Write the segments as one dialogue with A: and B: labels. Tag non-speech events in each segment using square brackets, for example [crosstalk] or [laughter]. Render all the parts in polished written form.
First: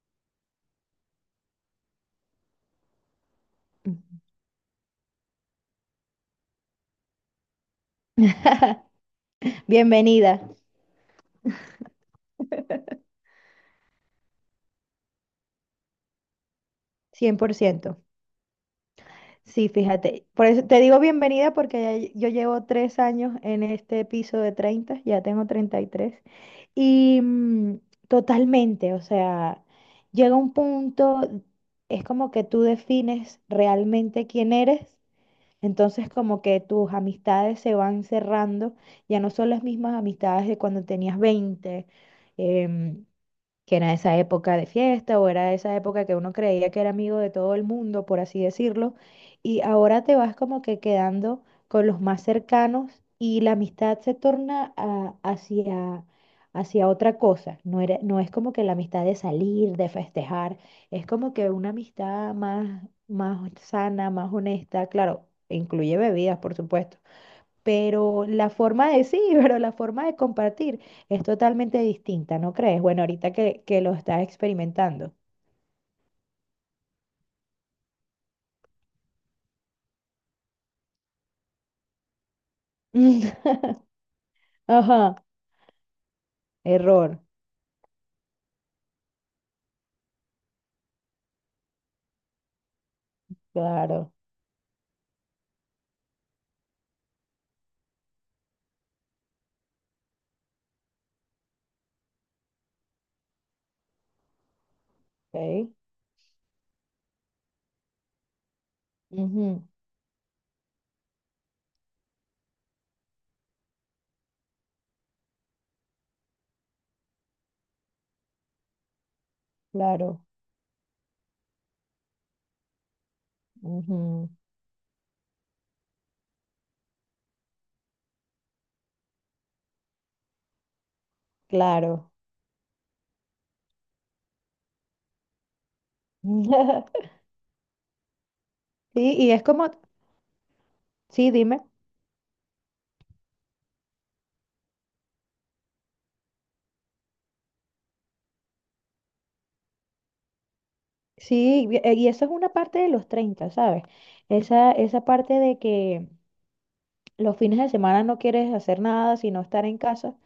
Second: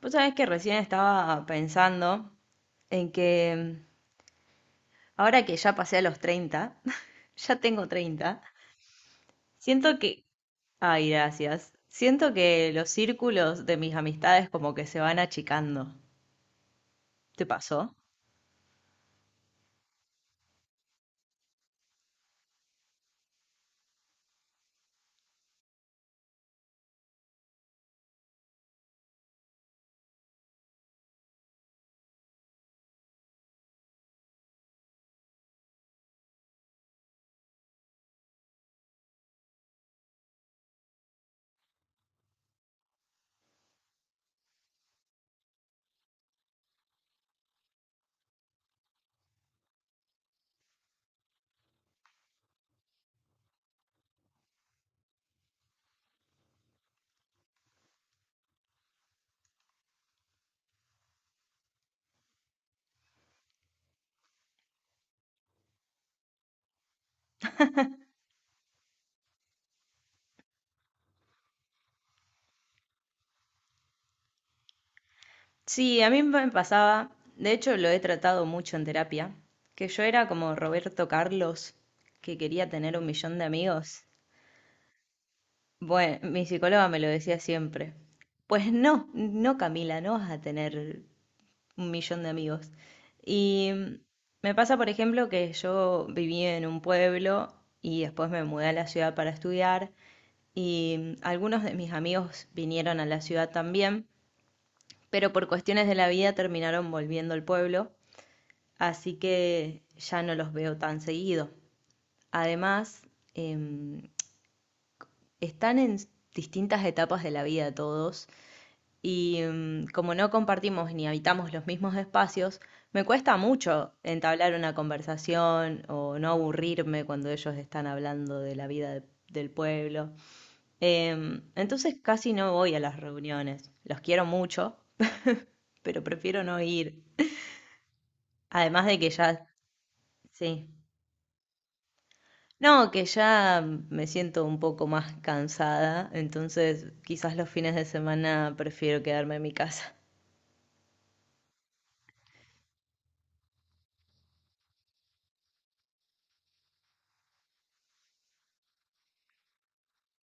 A: Vos sabés que recién estaba pensando en que mm, ahora que ya pasé a los 30 [laughs] ya tengo 30
B: [laughs]
A: siento que...
B: Bienvenida,
A: Ay, gracias. Siento que los círculos de mis amistades como que se van achicando.
B: cien
A: ¿Te
B: por
A: pasó?
B: ciento. Sí, fíjate. Por eso te digo bienvenida porque ya yo llevo 3 años en este piso de 30. Ya tengo 30 y tres. Y totalmente, o sea, llega un punto, es como que tú defines realmente quién eres. Entonces como que tus amistades se van cerrando, ya no son las mismas amistades de cuando tenías 20. em, que era esa época de fiesta, o era esa época que uno creía que era amigo de todo el mundo, por así decirlo. Y ahora te vas como que quedando con los más cercanos, y la amistad se torna hacia otra cosa. No es como que la amistad de salir, de festejar. Es como que una amistad más, más sana, más honesta. Claro, incluye bebidas, por supuesto. Pero la forma de sí, [laughs] Pero la forma de compartir es totalmente distinta, ¿no crees? Bueno, ahorita que lo estás experimentando.
A: Sí, a mí me pasaba, de hecho lo he tratado mucho en terapia, que yo era como Roberto Carlos, que quería tener un millón de
B: [laughs]
A: amigos.
B: Ajá,
A: Bueno, mi psicóloga me lo
B: error,
A: decía siempre. Pues no, no, Camila, no vas a tener un millón de amigos. Y
B: claro,
A: me pasa, por ejemplo, que yo viví en un pueblo y después me mudé a la ciudad para estudiar y algunos de mis amigos vinieron a la ciudad también, pero por
B: ok.
A: cuestiones de la vida terminaron volviendo al pueblo, así
B: Ujú,
A: que ya no los veo tan seguido. Además, em, están en distintas etapas de la vida todos. Como
B: claro,
A: no compartimos ni habitamos los mismos espacios, me cuesta mucho
B: ujú,
A: entablar una conversación o no aburrirme cuando ellos están hablando de la vida del pueblo. Entonces
B: claro.
A: casi no voy a las reuniones. Los quiero mucho, pero prefiero no ir.
B: [laughs]
A: Además de que
B: Sí, y es
A: ya,
B: como,
A: sí.
B: sí, dime,
A: No, que ya me siento un poco más cansada, entonces quizás los fines de semana prefiero quedarme en mi casa.
B: sí, y eso es una parte de los 30, ¿sabes? Esa parte de que los fines de semana no quieres hacer nada, sino estar en casa.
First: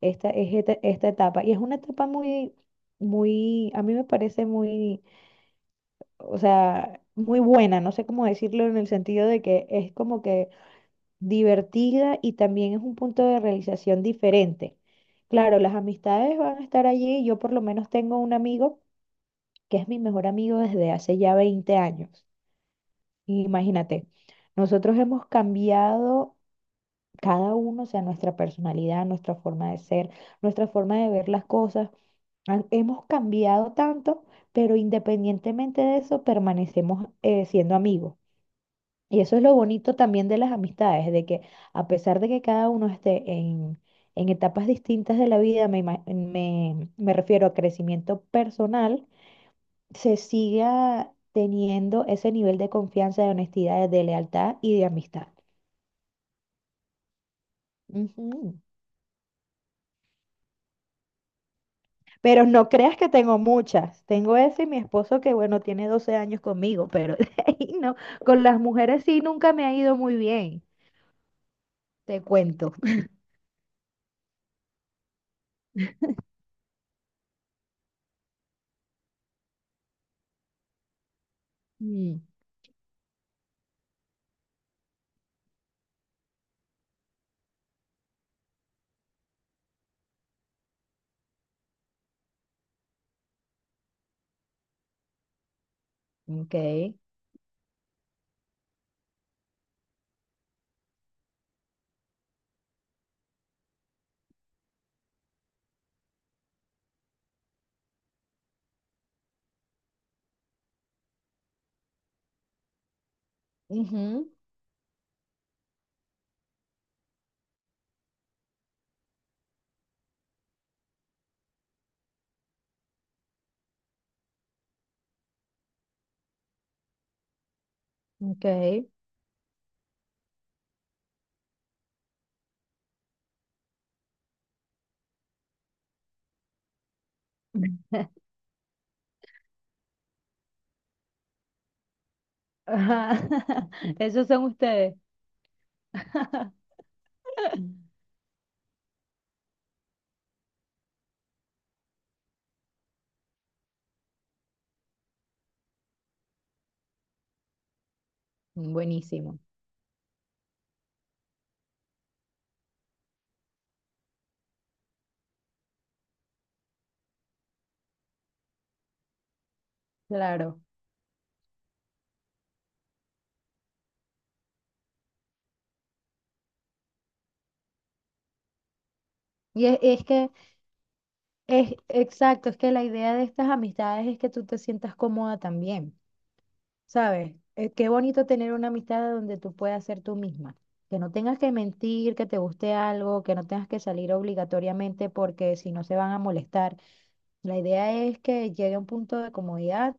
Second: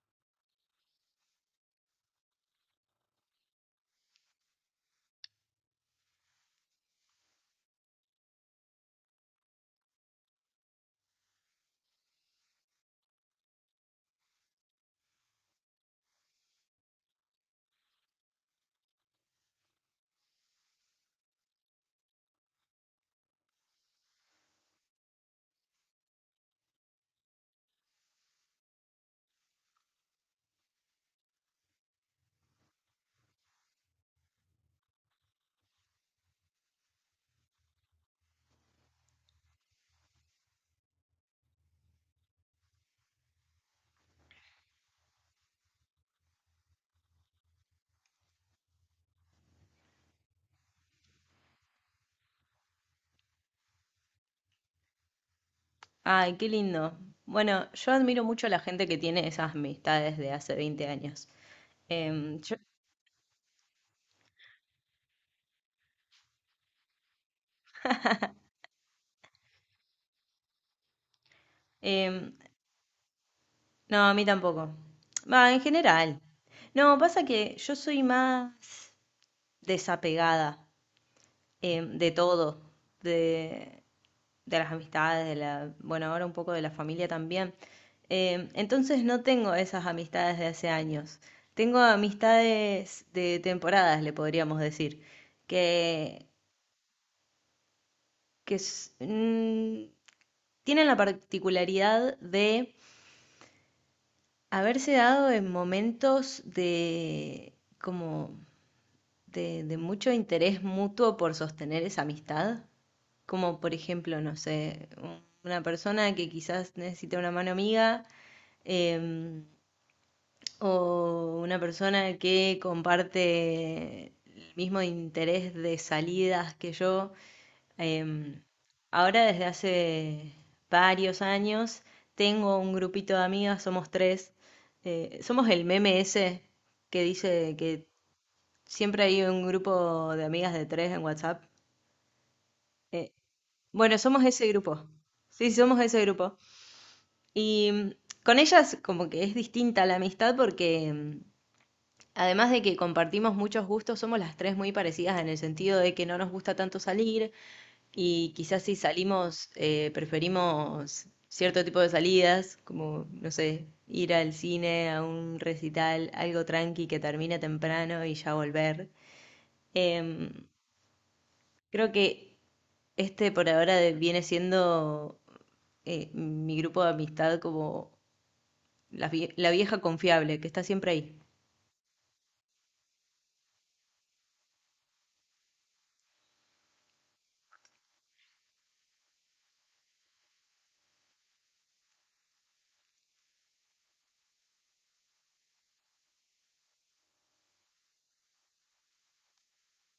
B: Esta es esta etapa. Y es una etapa muy, muy, a mí me parece muy, o sea, muy buena. No sé cómo decirlo, en el sentido de que es como que divertida, y también es un punto de realización diferente. Claro, las amistades van a estar allí. Yo por lo menos tengo un amigo que es mi mejor amigo desde hace ya 20 años. Imagínate, nosotros hemos cambiado cada uno, o sea, nuestra personalidad, nuestra forma de ser, nuestra forma de ver las cosas. Hemos cambiado tanto, pero independientemente de eso, permanecemos siendo amigos. Y eso es lo bonito también de las amistades, de que a pesar de que cada uno esté en etapas distintas de la vida, me refiero a crecimiento personal, se siga teniendo ese nivel de confianza, de honestidad, de lealtad y de amistad.
A: Ay, qué lindo. Bueno, yo admiro mucho a la
B: Ujú.
A: gente que tiene esas amistades de hace veinte años. Em,
B: Pero
A: yo-
B: no creas que tengo muchas. Tengo ese y mi esposo que, bueno, tiene 12 años conmigo, pero [laughs] de ahí no. Con las mujeres sí nunca me ha ido muy bien, te
A: em,
B: cuento. [laughs]
A: no, a mí tampoco. Va, en general. No, pasa que yo soy más desapegada, de
B: Mm,
A: todo, de, de las amistades, de la, bueno, ahora un poco de la familia también. Entonces no tengo esas amistades de hace años. Tengo amistades de temporadas, le podríamos decir, que
B: ok.
A: que tienen la particularidad de haberse dado en momentos de como de mucho interés mutuo por sostener esa amistad, como por ejemplo,
B: Ujú,
A: no sé, una persona que quizás necesita una mano amiga, em, o una persona que comparte el mismo interés de salidas que yo. Em,
B: ok.
A: Ahora desde hace varios años tengo un grupito de amigas, somos tres. Somos el meme ese que dice que siempre hay un grupo de amigas de tres en WhatsApp.
B: Ajá,
A: Eh,
B: [laughs]
A: bueno, somos
B: esos son
A: ese grupo.
B: ustedes.
A: Sí, somos ese grupo.
B: [laughs]
A: Y mm, con ellas como que es distinta la amistad porque además de que compartimos muchos gustos, somos las tres muy parecidas en el sentido de que no nos gusta tanto salir y quizás si
B: Buenísimo,
A: salimos preferimos cierto tipo de salidas, como, no sé, ir al cine, a un recital, algo tranqui que termine temprano y ya volver. Em,
B: claro.
A: Creo que este por ahora viene siendo mi grupo de amistad como la la
B: Y es,
A: vieja
B: es que,
A: confiable, que está siempre ahí.
B: es que la idea de estas amistades es que tú te sientas cómoda también. ¿Sabes? Qué bonito tener una amistad donde tú puedas ser tú misma. Que no tengas que mentir, que te guste algo, que no tengas que salir obligatoriamente porque si no se van a molestar. La idea es que llegue a un punto de comodidad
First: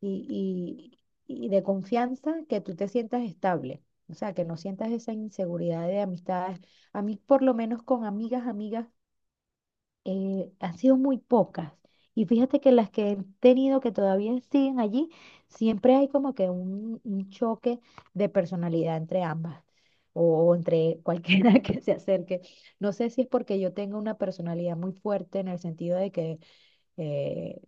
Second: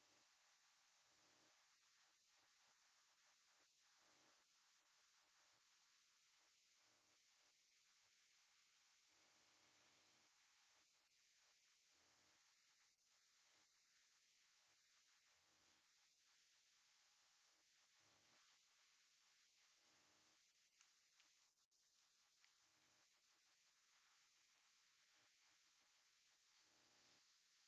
B: y, y de confianza, que tú te sientas estable. O sea, que no sientas esa inseguridad de amistades. A mí, por lo menos, con amigas, amigas, han sido muy pocas. Y fíjate que las que he tenido que todavía siguen allí, siempre hay como que un choque de personalidad entre ambas o entre cualquiera [laughs] que se acerque. No sé si es porque yo tengo una personalidad muy fuerte, en el sentido de que eh,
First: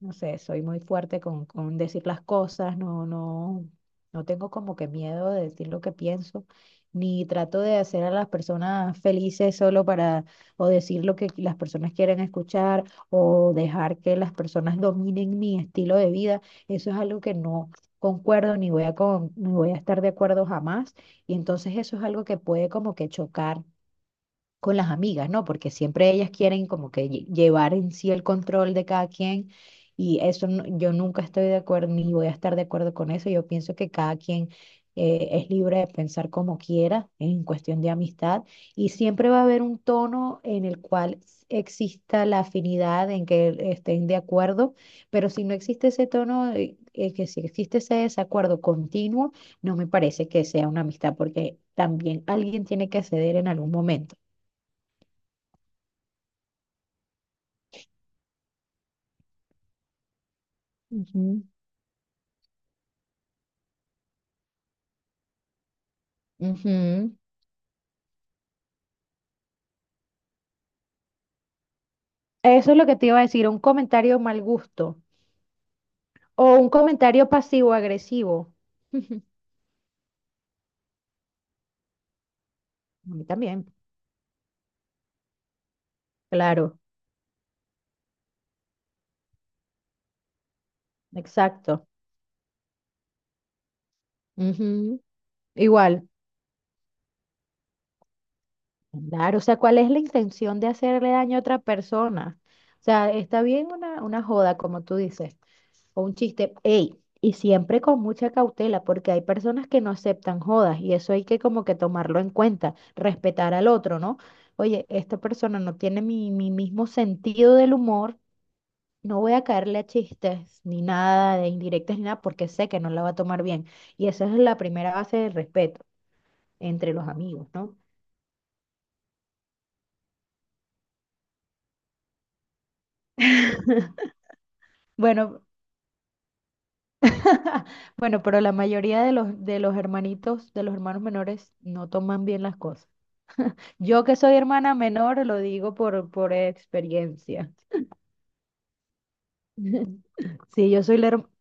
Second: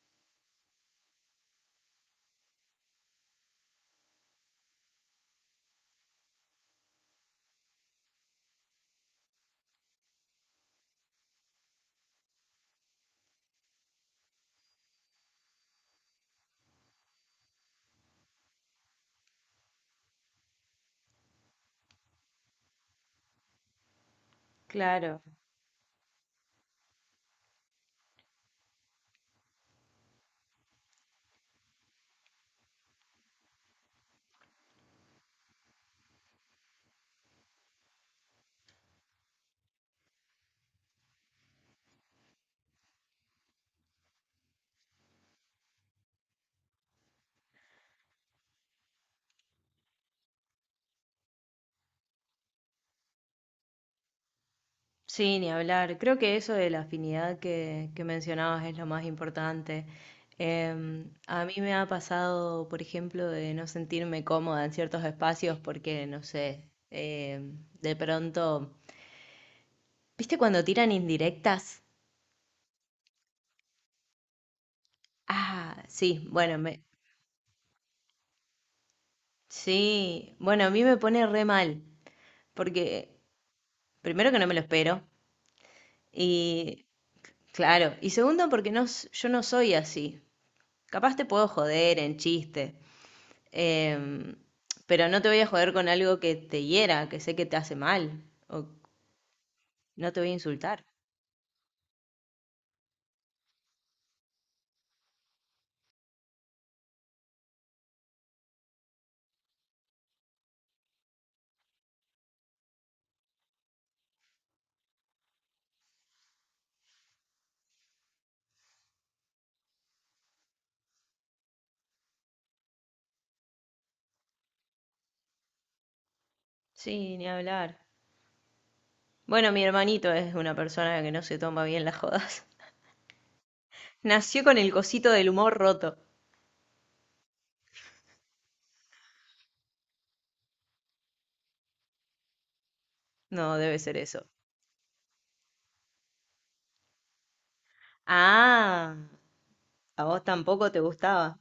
B: no sé, soy muy fuerte con decir las cosas. No, no tengo como que miedo de decir lo que pienso, ni trato de hacer a las personas felices solo para, o decir lo que las personas quieren escuchar, o dejar que las personas dominen mi estilo de vida. Eso es algo que no concuerdo, ni voy a estar de acuerdo jamás. Y entonces eso es algo que puede como que chocar con las
A: Claro.
B: amigas, ¿no? Porque siempre ellas quieren como que llevar en sí el control de cada quien, y eso no, yo nunca estoy de acuerdo ni voy a estar de acuerdo con eso. Yo pienso que cada quien es libre de pensar como quiera en cuestión de amistad, y siempre va a haber un tono en el cual exista la afinidad en que estén de acuerdo. Pero si no existe ese tono, que si existe ese desacuerdo continuo, no me parece que sea una amistad, porque también alguien tiene que ceder en algún momento.
A: Sí, ni hablar. Creo que eso de la afinidad que mencionabas es lo más importante. A
B: Ujú,
A: mí me ha pasado, por ejemplo, de no sentirme cómoda en ciertos espacios porque, no sé,
B: ujú.
A: de pronto, ¿viste cuando tiran indirectas?
B: Eso es lo que te iba a decir, un comentario mal gusto
A: Ah, sí,
B: o
A: bueno,
B: un
A: me,
B: comentario pasivo-agresivo. [laughs]
A: sí, bueno, a mí me pone re mal
B: A
A: porque,
B: mí también,
A: primero que no me lo espero
B: claro,
A: y, claro, y segundo porque no, yo no soy así. Capaz te puedo
B: exacto.
A: joder en chiste. Em,
B: Ujú.
A: pero no te voy a joder con
B: Igual,
A: algo que te hiera, que sé que te hace mal, o
B: claro, o sea, ¿cuál es la
A: no te voy a
B: intención de
A: insultar.
B: hacerle daño a otra persona? O sea, está bien una joda, como tú dices, o un chiste, ey, y siempre con mucha cautela, porque hay personas que no aceptan jodas, y eso hay que como que tomarlo en cuenta, respetar al otro, ¿no? Oye, esta persona no tiene mi mismo sentido del humor, no voy a caerle a chistes ni nada de indirectas ni nada porque sé que no la va a tomar bien. Y esa es la primera base del respeto entre los
A: Sí, ni
B: amigos, ¿no?
A: hablar. Bueno, mi hermanito es una persona que no se toma bien las jodas. [laughs] Nació con el cosito del
B: Bueno,
A: humor roto.
B: [laughs] bueno, pero la mayoría de los hermanitos, de los hermanos menores, no toman bien las cosas.
A: No, debe ser
B: Yo que
A: eso.
B: soy hermana menor, lo digo por experiencia.
A: Ah, a vos
B: [laughs]
A: tampoco
B: Sí,
A: te
B: yo soy la hermana,
A: gustaba.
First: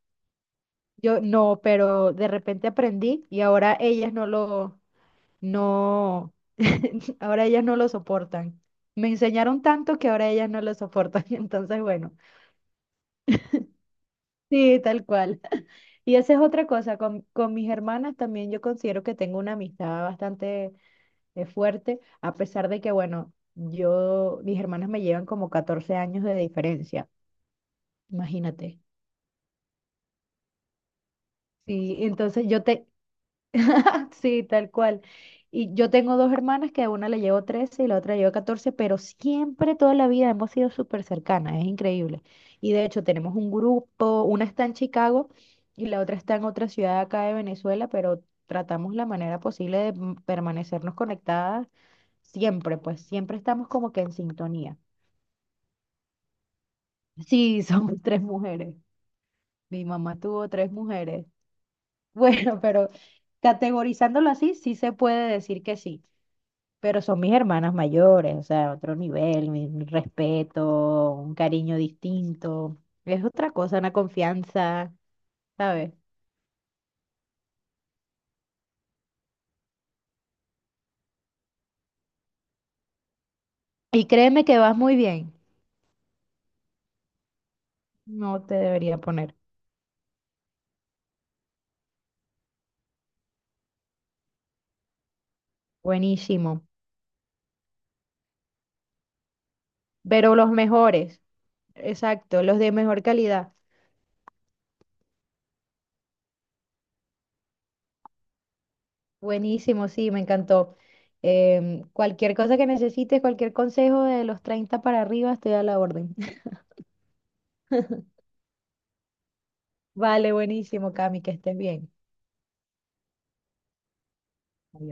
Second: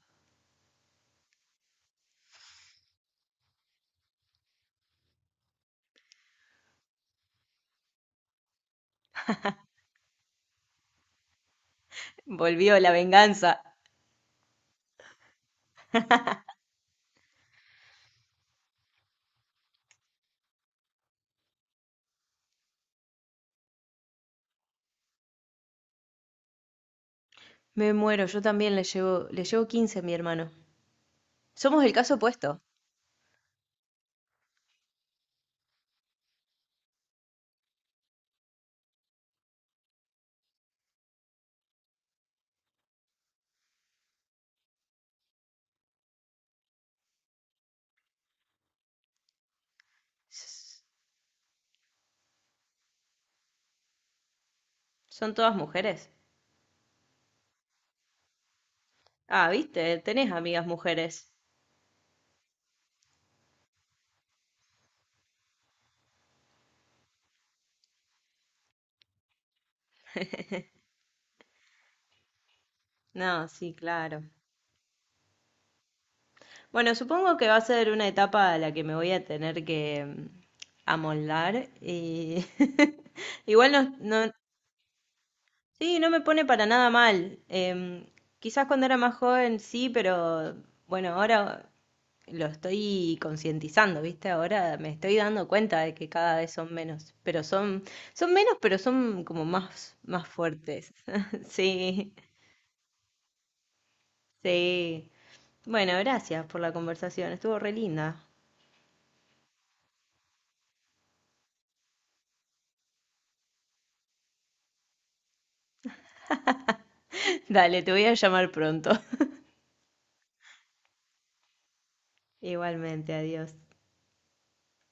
B: yo no, pero de repente aprendí, y ahora ellas no lo, no, [laughs] ahora ellas no lo soportan. Me enseñaron tanto que ahora ellas no lo soportan. [laughs] Entonces, bueno,
A: Volvió la venganza.
B: sí, tal cual. [laughs] Y esa es otra cosa, con mis hermanas también yo considero que tengo una amistad bastante fuerte, a pesar de que, bueno, yo, mis hermanas me llevan como 14 años de diferencia,
A: Me muero, yo también
B: imagínate.
A: le llevo 15 a mi hermano. Somos el
B: Sí,
A: caso
B: entonces
A: opuesto.
B: [laughs] sí, tal cual. Y yo tengo dos hermanas, que a una le llevo 13 y la otra le llevo 14, pero siempre, toda la vida hemos sido súper cercanas, es increíble. Y de hecho tenemos un grupo, una está en Chicago y la otra está en otra ciudad acá de Venezuela, pero tratamos la manera posible de m-
A: S-
B: permanecernos conectadas siempre. Pues siempre estamos como que en sintonía.
A: Son todas mujeres.
B: Sí, somos [laughs] tres mujeres.
A: Ah,
B: Mi
A: viste,
B: mamá
A: tenés
B: tuvo
A: amigas
B: tres mujeres.
A: mujeres.
B: [laughs] Bueno, pero categorizándolo así, sí se puede decir que sí, pero son mis hermanas mayores, o sea, otro nivel, mi respeto, un cariño distinto, es
A: No,
B: otra
A: sí,
B: cosa, una
A: claro.
B: confianza, ¿sabes?
A: Bueno, supongo que va a ser una etapa a la que me voy a tener que amoldar y [laughs] igual no,
B: Y créeme que vas muy bien,
A: sí, no me pone para nada mal.
B: no te
A: Quizás cuando era
B: debería
A: más
B: poner,
A: joven sí, pero bueno, ahora lo estoy concientizando, ¿viste? Ahora me estoy dando cuenta de que cada vez
B: buenísimo,
A: son menos, pero son, son menos, pero son como más, más
B: pero los
A: fuertes.
B: mejores,
A: [laughs] Sí,
B: exacto, los de mejor calidad,
A: sí. Bueno, gracias por la conversación, estuvo re linda.
B: buenísimo, sí, me encantó. Cualquier cosa que necesites, cualquier consejo de los 30 para arriba, estoy a la orden. [laughs]
A: Dale, te voy a llamar pronto. [laughs]
B: Vale, buenísimo, Cami, que estés bien.
A: Igualmente, adiós.
B: Adiós.